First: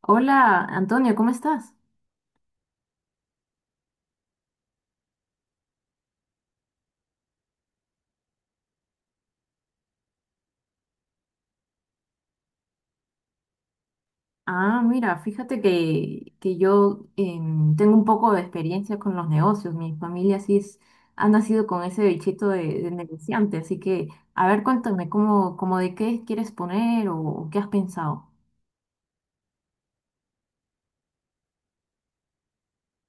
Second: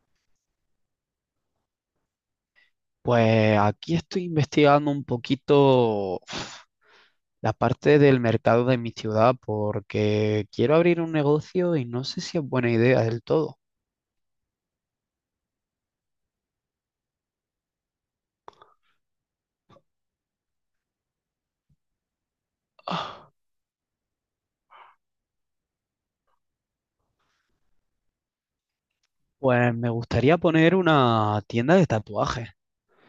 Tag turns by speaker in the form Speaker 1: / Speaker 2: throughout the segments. Speaker 1: Hola, Antonio, ¿cómo estás?
Speaker 2: Pues aquí estoy investigando un poquito la parte del mercado de mi ciudad porque quiero abrir un negocio y no sé si es buena idea del todo.
Speaker 1: Ah, mira, fíjate que yo tengo un poco de experiencia con los negocios. Mi familia sí es, ha nacido con ese bichito de
Speaker 2: Ah,
Speaker 1: negociante, así que, a ver, cuéntame, ¿ cómo de qué quieres poner o qué has pensado?
Speaker 2: pues me gustaría poner una tienda de tatuajes,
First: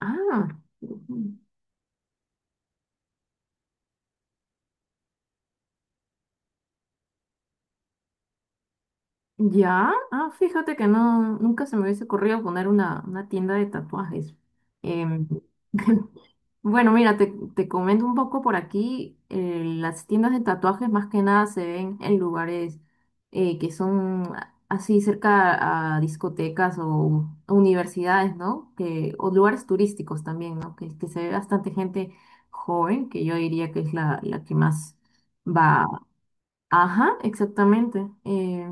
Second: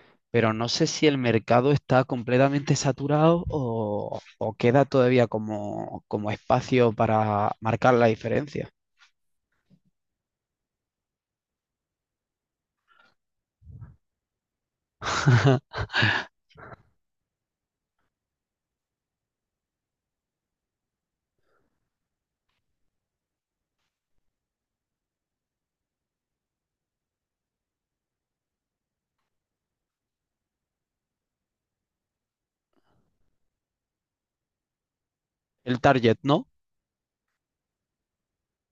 Speaker 1: Ah,
Speaker 2: pero no sé si el
Speaker 1: ujú.
Speaker 2: mercado está completamente saturado o queda todavía como espacio para marcar la diferencia.
Speaker 1: Ya, ah, fíjate que no, nunca se me hubiese ocurrido poner una tienda de tatuajes. Em, Bueno, mira, te comento un poco por aquí. Las tiendas de tatuajes más que nada se ven en lugares que son así cerca a discotecas o universidades, ¿no? Que, o lugares turísticos también, ¿no? Que se ve bastante gente joven, que yo diría que es la que más
Speaker 2: El
Speaker 1: va.
Speaker 2: target, ¿no?
Speaker 1: Ajá, exactamente.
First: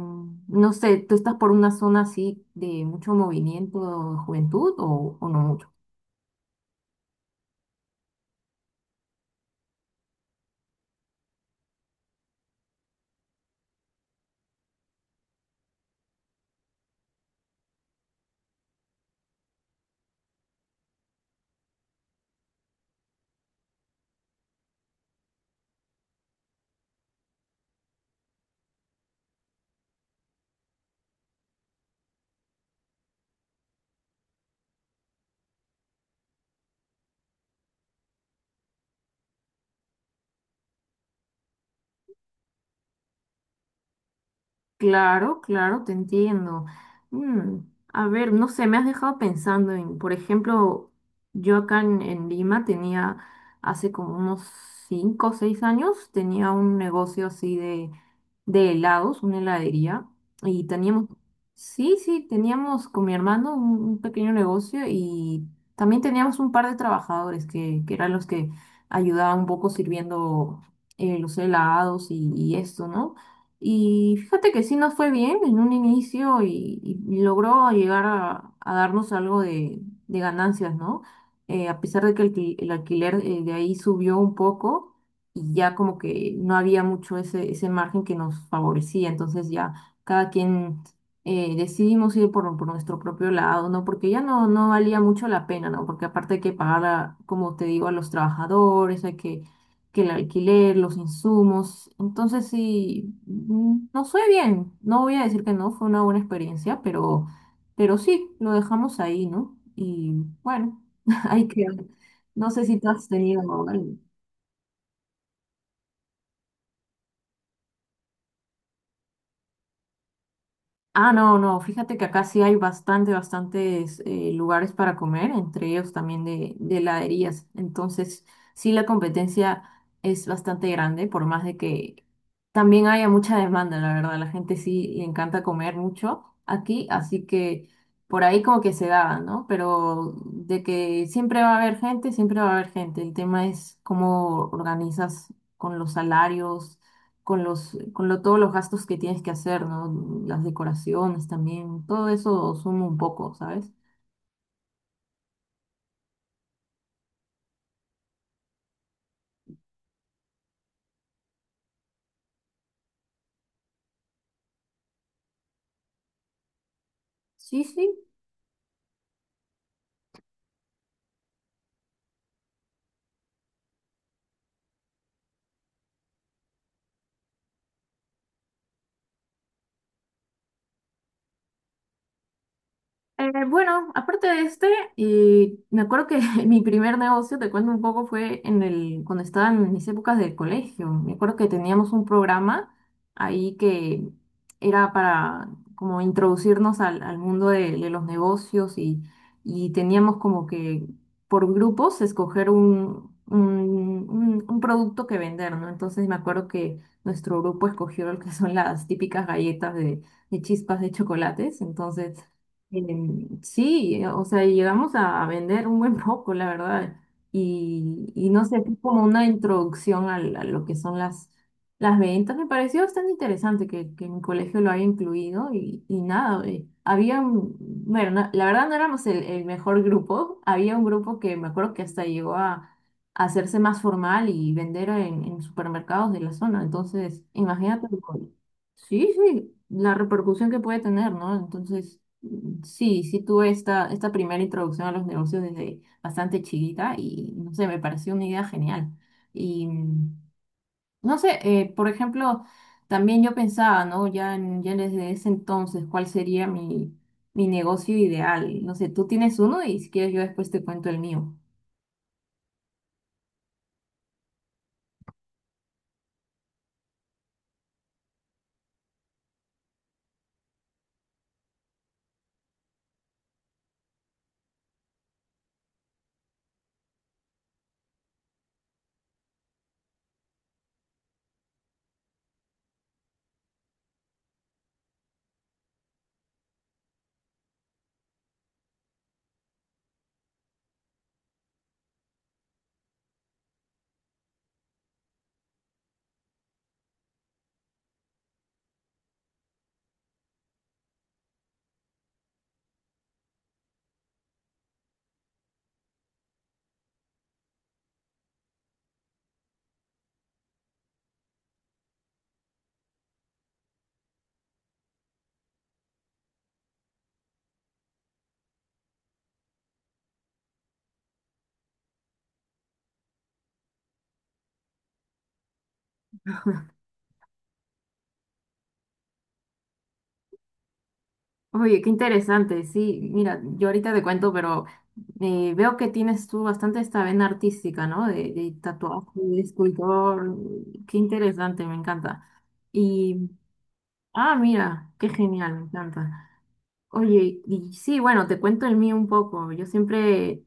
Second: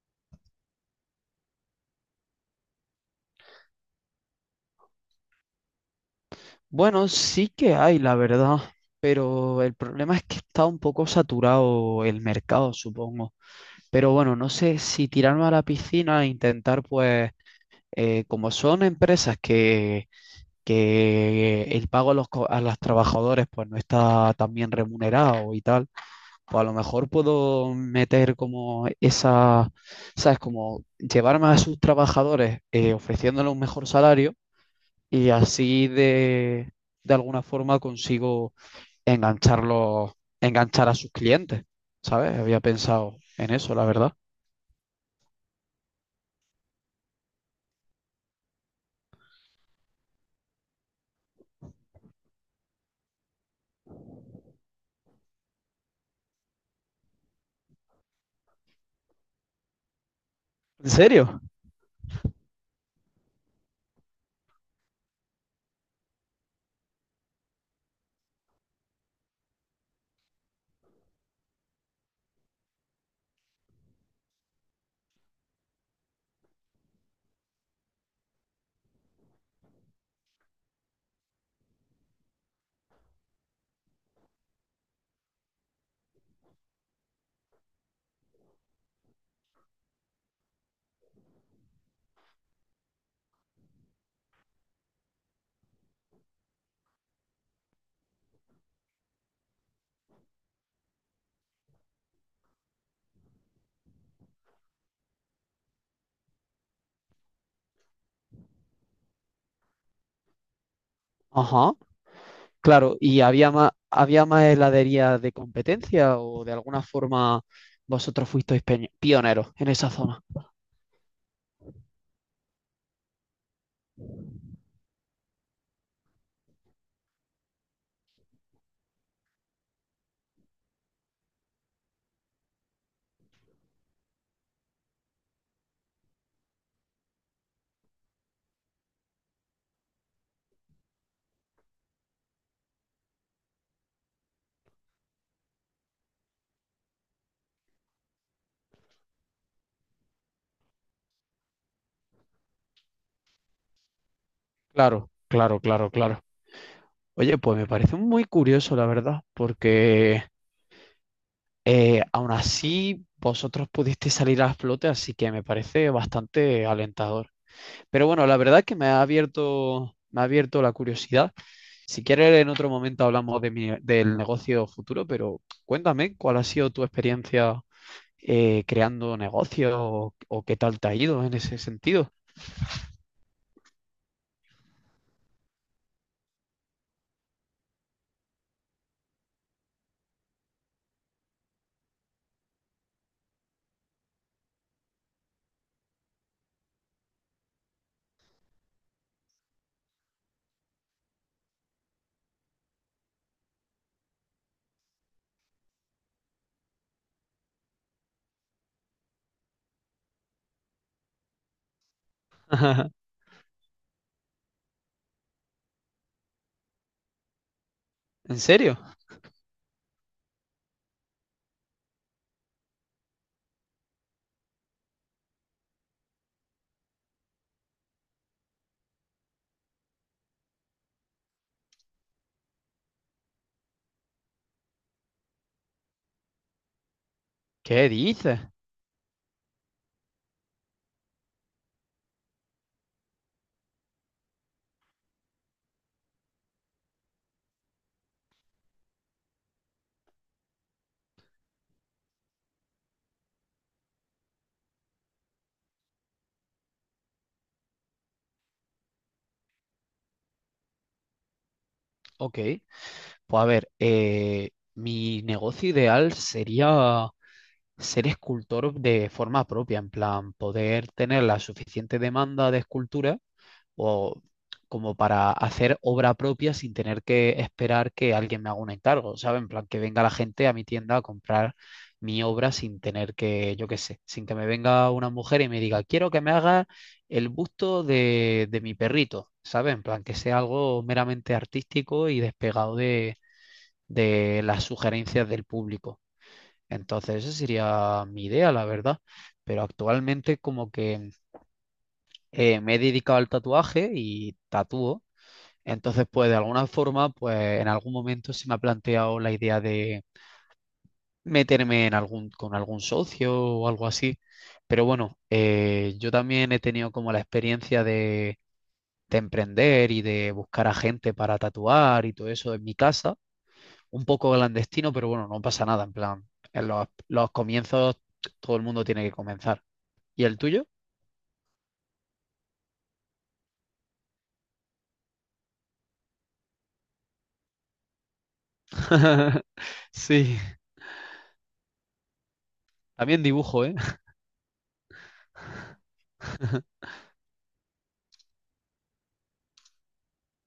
Speaker 1: No sé, ¿tú estás por una zona así de mucho movimiento de juventud o no mucho?
Speaker 2: Bueno, sí que hay, la verdad, pero el problema es que está un poco saturado el mercado, supongo. Pero bueno, no sé si tirarme a la piscina e intentar, pues, como son empresas que el pago a los trabajadores, pues, no está tan bien remunerado y tal, pues a lo mejor puedo meter como esa, ¿sabes? Como llevarme a sus trabajadores ofreciéndoles un mejor salario y así de alguna forma consigo engancharlos, enganchar a sus clientes, ¿sabes? Había pensado en eso, la verdad.
Speaker 1: Claro, claro, te entiendo. Mm, a ver, no sé, me has dejado pensando en, por ejemplo, yo acá en Lima tenía, hace como unos 5 o 6 años, tenía un negocio así de helados, una heladería, y
Speaker 2: ¿En
Speaker 1: teníamos,
Speaker 2: serio?
Speaker 1: sí, sí, teníamos con mi hermano un pequeño negocio y también teníamos un par de trabajadores que eran los que ayudaban un poco sirviendo los helados y esto, ¿no? Y fíjate que sí nos fue bien en un inicio y logró llegar a darnos algo de ganancias, ¿no? A pesar de que el, el alquiler de ahí subió un poco y ya como que no había mucho ese, ese margen que nos favorecía, entonces ya cada quien decidimos ir por nuestro propio lado, ¿no? Porque ya no, no valía mucho la pena, ¿no? Porque aparte hay que pagar, como te digo, a los trabajadores, hay que el alquiler, los insumos. Entonces sí, nos fue bien. No voy a decir que no, fue una buena experiencia, pero sí, lo dejamos ahí, ¿no? Y bueno, hay que...
Speaker 2: Ajá.
Speaker 1: No sé si tú
Speaker 2: Claro,
Speaker 1: has
Speaker 2: ¿y
Speaker 1: tenido
Speaker 2: había más,
Speaker 1: algo.
Speaker 2: había más heladerías de competencia o de alguna forma vosotros fuisteis pioneros en esa zona?
Speaker 1: Ah, no, no, fíjate que acá sí hay bastante, bastantes lugares para comer, entre ellos también de heladerías. Entonces, sí, la competencia es bastante grande, por más de que también haya mucha demanda, la verdad. La gente sí le encanta comer mucho aquí, así que por ahí como que se da, ¿no? Pero de que siempre va a haber gente, siempre va a haber gente. El tema es cómo organizas con los salarios con los, con lo, todos los gastos que tienes que hacer, ¿no? Las decoraciones también, todo eso suma un poco, ¿sabes?
Speaker 2: Claro, claro, claro, claro. Oye, pues me parece muy curioso, la verdad, porque aún así vosotros pudisteis salir a flote, así que me parece bastante alentador.
Speaker 1: Sí, sí.
Speaker 2: Pero bueno, la verdad es que me ha abierto la curiosidad. Si quieres, en otro momento hablamos de del negocio futuro, pero cuéntame cuál ha sido tu experiencia creando negocios o qué tal te ha ido en ese sentido.
Speaker 1: Bueno, aparte de este, me acuerdo que mi primer negocio, te cuento un poco, fue en el, cuando estaba en mis épocas del colegio. Me acuerdo que teníamos un programa ahí que era para como introducirnos al mundo de los negocios y teníamos como que por grupos escoger un, un producto que vender, ¿no? Entonces me acuerdo que nuestro grupo escogió lo que son las típicas galletas de chispas de chocolates. Entonces... Sí, o sea, y llegamos a vender un buen poco, la verdad. Y
Speaker 2: ¿En
Speaker 1: no sé, fue
Speaker 2: serio?
Speaker 1: como una introducción a, lo que son las ventas. Me pareció bastante interesante que mi colegio lo haya incluido y nada, había, bueno, la verdad no éramos el mejor grupo. Había un grupo que me acuerdo que hasta llegó a hacerse más formal y vender en supermercados de la zona. Entonces, imagínate,
Speaker 2: ¿Qué dices?
Speaker 1: sí, sí, la repercusión que puede tener, ¿no? Entonces... Sí, sí tuve esta, esta primera introducción a los negocios desde bastante chiquita y no sé, me pareció una idea genial. Y no sé, por ejemplo, también yo pensaba, ¿no? Ya, ya desde ese entonces, ¿cuál sería mi, mi negocio ideal? No sé, tú tienes uno y si quieres yo después te cuento el mío.
Speaker 2: Ok, pues a ver, mi negocio ideal sería ser escultor de forma propia, en plan, poder tener la suficiente demanda de escultura o como para hacer obra propia sin tener que esperar que alguien me haga un encargo, ¿sabes? En plan, que venga la gente a mi tienda a comprar mi obra sin tener que, yo qué sé, sin que me venga una mujer y me diga, quiero que me haga el busto de mi perrito, ¿sabes? En plan, que sea algo meramente artístico y despegado de las sugerencias del público. Entonces, esa sería mi idea, la verdad. Pero actualmente como que me he dedicado al tatuaje y tatúo entonces, pues de alguna forma, pues en algún momento se me ha planteado la idea de meterme en algún, con algún socio o algo así. Pero bueno, yo también he tenido como la experiencia de emprender y de buscar a gente para tatuar y todo eso en mi casa. Un poco clandestino, pero bueno, no pasa nada. En plan, en los comienzos todo el mundo tiene que comenzar. ¿Y el tuyo?
Speaker 1: Oye, qué interesante, sí, mira, yo ahorita te cuento, pero veo que tienes tú bastante esta vena artística, ¿no? De tatuaje, de escultor,
Speaker 2: Sí,
Speaker 1: qué interesante, me encanta.
Speaker 2: también
Speaker 1: Y,
Speaker 2: dibujo, ¿eh?
Speaker 1: ah, mira, qué genial, me encanta. Oye, y sí, bueno, te cuento el mío un poco. Yo siempre,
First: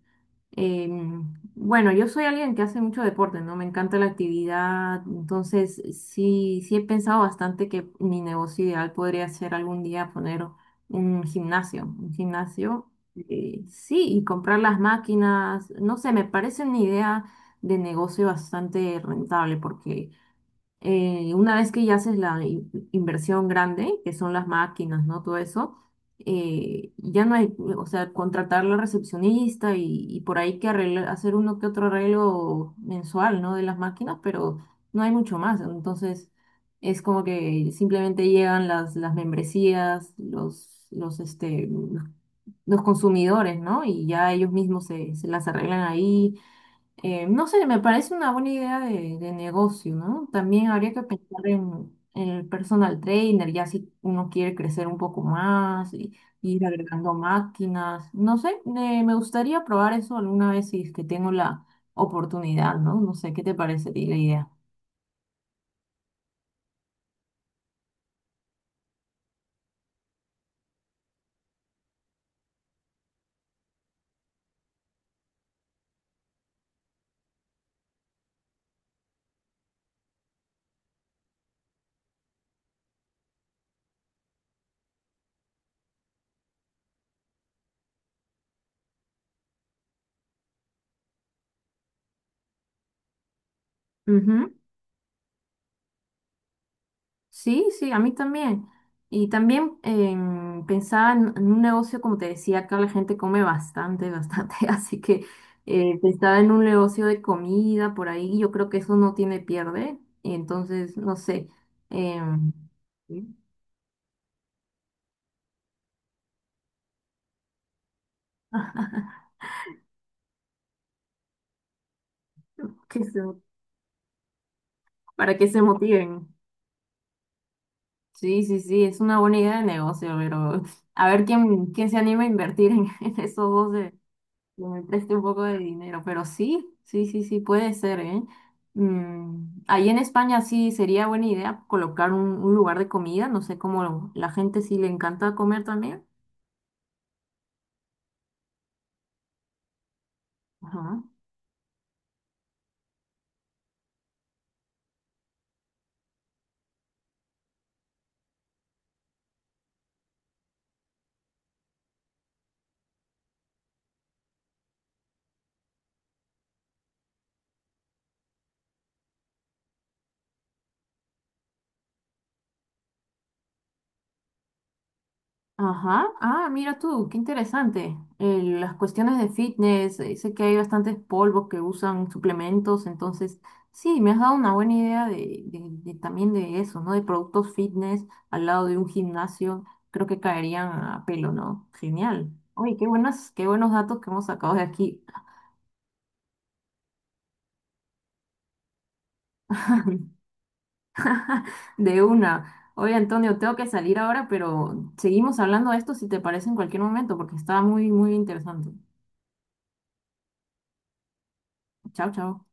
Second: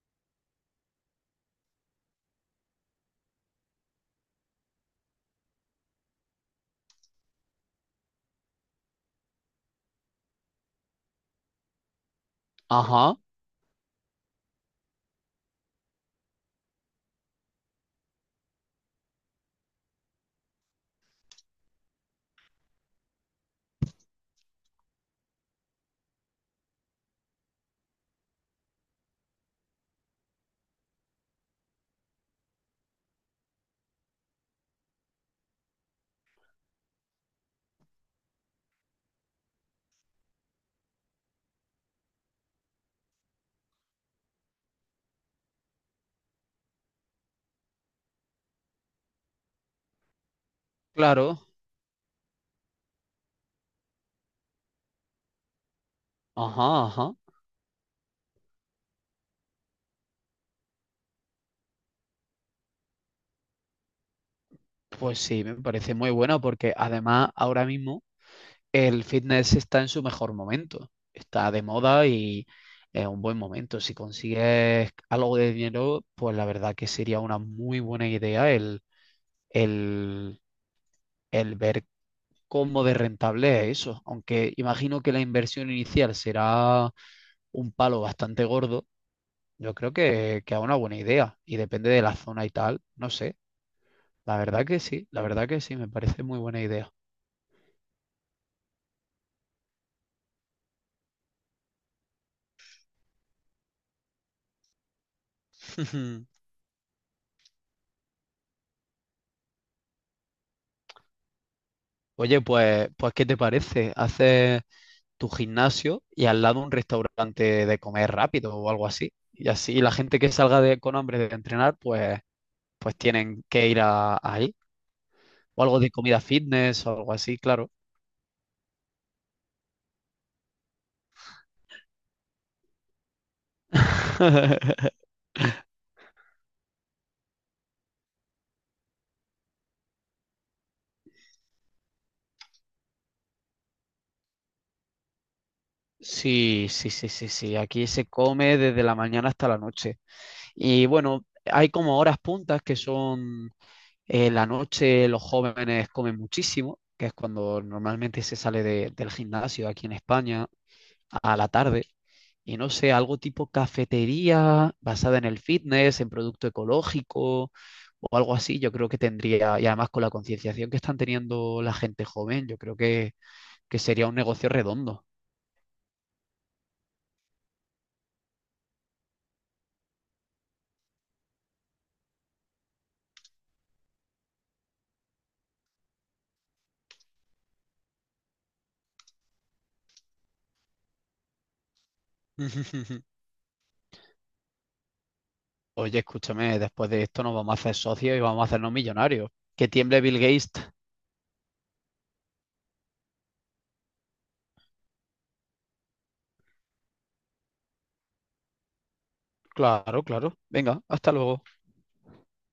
Speaker 1: bueno, yo soy alguien que hace mucho deporte, ¿no? Me encanta la actividad, entonces sí, sí he pensado bastante que mi negocio ideal podría ser algún día poner un gimnasio,
Speaker 2: Ajá,
Speaker 1: sí, y comprar las máquinas, no sé, me parece una idea de negocio bastante rentable porque una vez que ya haces la inversión grande, que son las máquinas, ¿no? Todo eso, ya no hay, o sea, contratar la recepcionista y por ahí que hacer uno que otro arreglo mensual, ¿no? De las máquinas, pero no hay mucho más. Entonces, es como que simplemente llegan las membresías, los, este, los consumidores, ¿no? Y ya ellos mismos se, se las arreglan ahí no sé, me parece una buena idea de negocio, ¿no? También habría que
Speaker 2: claro.
Speaker 1: pensar en el personal trainer, ya si uno quiere crecer un poco más y ir
Speaker 2: Ajá,
Speaker 1: agregando
Speaker 2: ajá.
Speaker 1: máquinas. No sé, me gustaría probar eso alguna vez si es que tengo la oportunidad, ¿no? No sé, ¿qué te parece a ti la idea?
Speaker 2: Pues sí, me parece muy bueno porque además ahora mismo el fitness está en su mejor momento, está de moda y es un buen momento. Si consigues algo de dinero, pues la verdad que sería una muy buena idea el, el ver cómo de rentable es eso. Aunque imagino que la inversión inicial será un palo bastante gordo, yo creo que, es una buena idea y depende de la zona y tal, no sé. La verdad que sí, la verdad que sí, me parece muy buena idea.
Speaker 1: Sí, sí, a mí también. Y también pensaba en un negocio, como te decía, acá la gente come bastante, bastante, así que pensaba en un negocio de comida por ahí, y yo creo que eso no tiene pierde, Y entonces, no sé,
Speaker 2: Oye,
Speaker 1: em,
Speaker 2: pues, ¿qué
Speaker 1: Sí.
Speaker 2: te parece? Haces tu gimnasio y al lado un restaurante de comer rápido o algo así. Y así la gente que salga con hambre de entrenar, pues
Speaker 1: que se-
Speaker 2: tienen que ir ahí.
Speaker 1: para que
Speaker 2: O
Speaker 1: se
Speaker 2: algo de
Speaker 1: motiven.
Speaker 2: comida fitness o algo así, claro.
Speaker 1: Sí, sí, sí, es una buena idea de negocio, pero a ver quién, quién se anima a invertir en, en esos dos que me preste un poco de dinero, pero sí, sí, sí, sí, puede ser, ¿eh? Ahí en España sí sería buena idea colocar un lugar de comida, no sé cómo la gente sí le encanta comer también.
Speaker 2: Sí, sí, sí, sí, sí. Aquí se come desde la mañana hasta la noche. Y bueno, hay como horas puntas que son la noche, los jóvenes comen muchísimo, que es cuando normalmente se sale del gimnasio aquí en España. A la tarde y no sé, algo tipo cafetería basada en el fitness, en producto ecológico o algo así, yo creo que tendría, y además con la concienciación que están teniendo la gente joven, yo creo que sería un negocio redondo.
Speaker 1: Ajá, ah, mira tú, qué interesante. Las cuestiones de fitness, sé que hay bastantes polvos que usan suplementos, entonces sí, me has dado una buena idea de, de también de eso, ¿no? De productos fitness al lado de un gimnasio, creo que caerían a pelo, ¿no? Genial. Oye, qué buenas, qué buenos datos que hemos sacado de aquí,
Speaker 2: Oye, escúchame, después de esto nos vamos a hacer socios y vamos a hacernos millonarios. Que tiemble Bill Gates.
Speaker 1: de una. Oye, Antonio, tengo que salir ahora, pero seguimos hablando de esto si te parece en cualquier momento, porque está muy, muy interesante.
Speaker 2: Claro, claro. Venga, hasta luego.
Speaker 1: Chao, chao.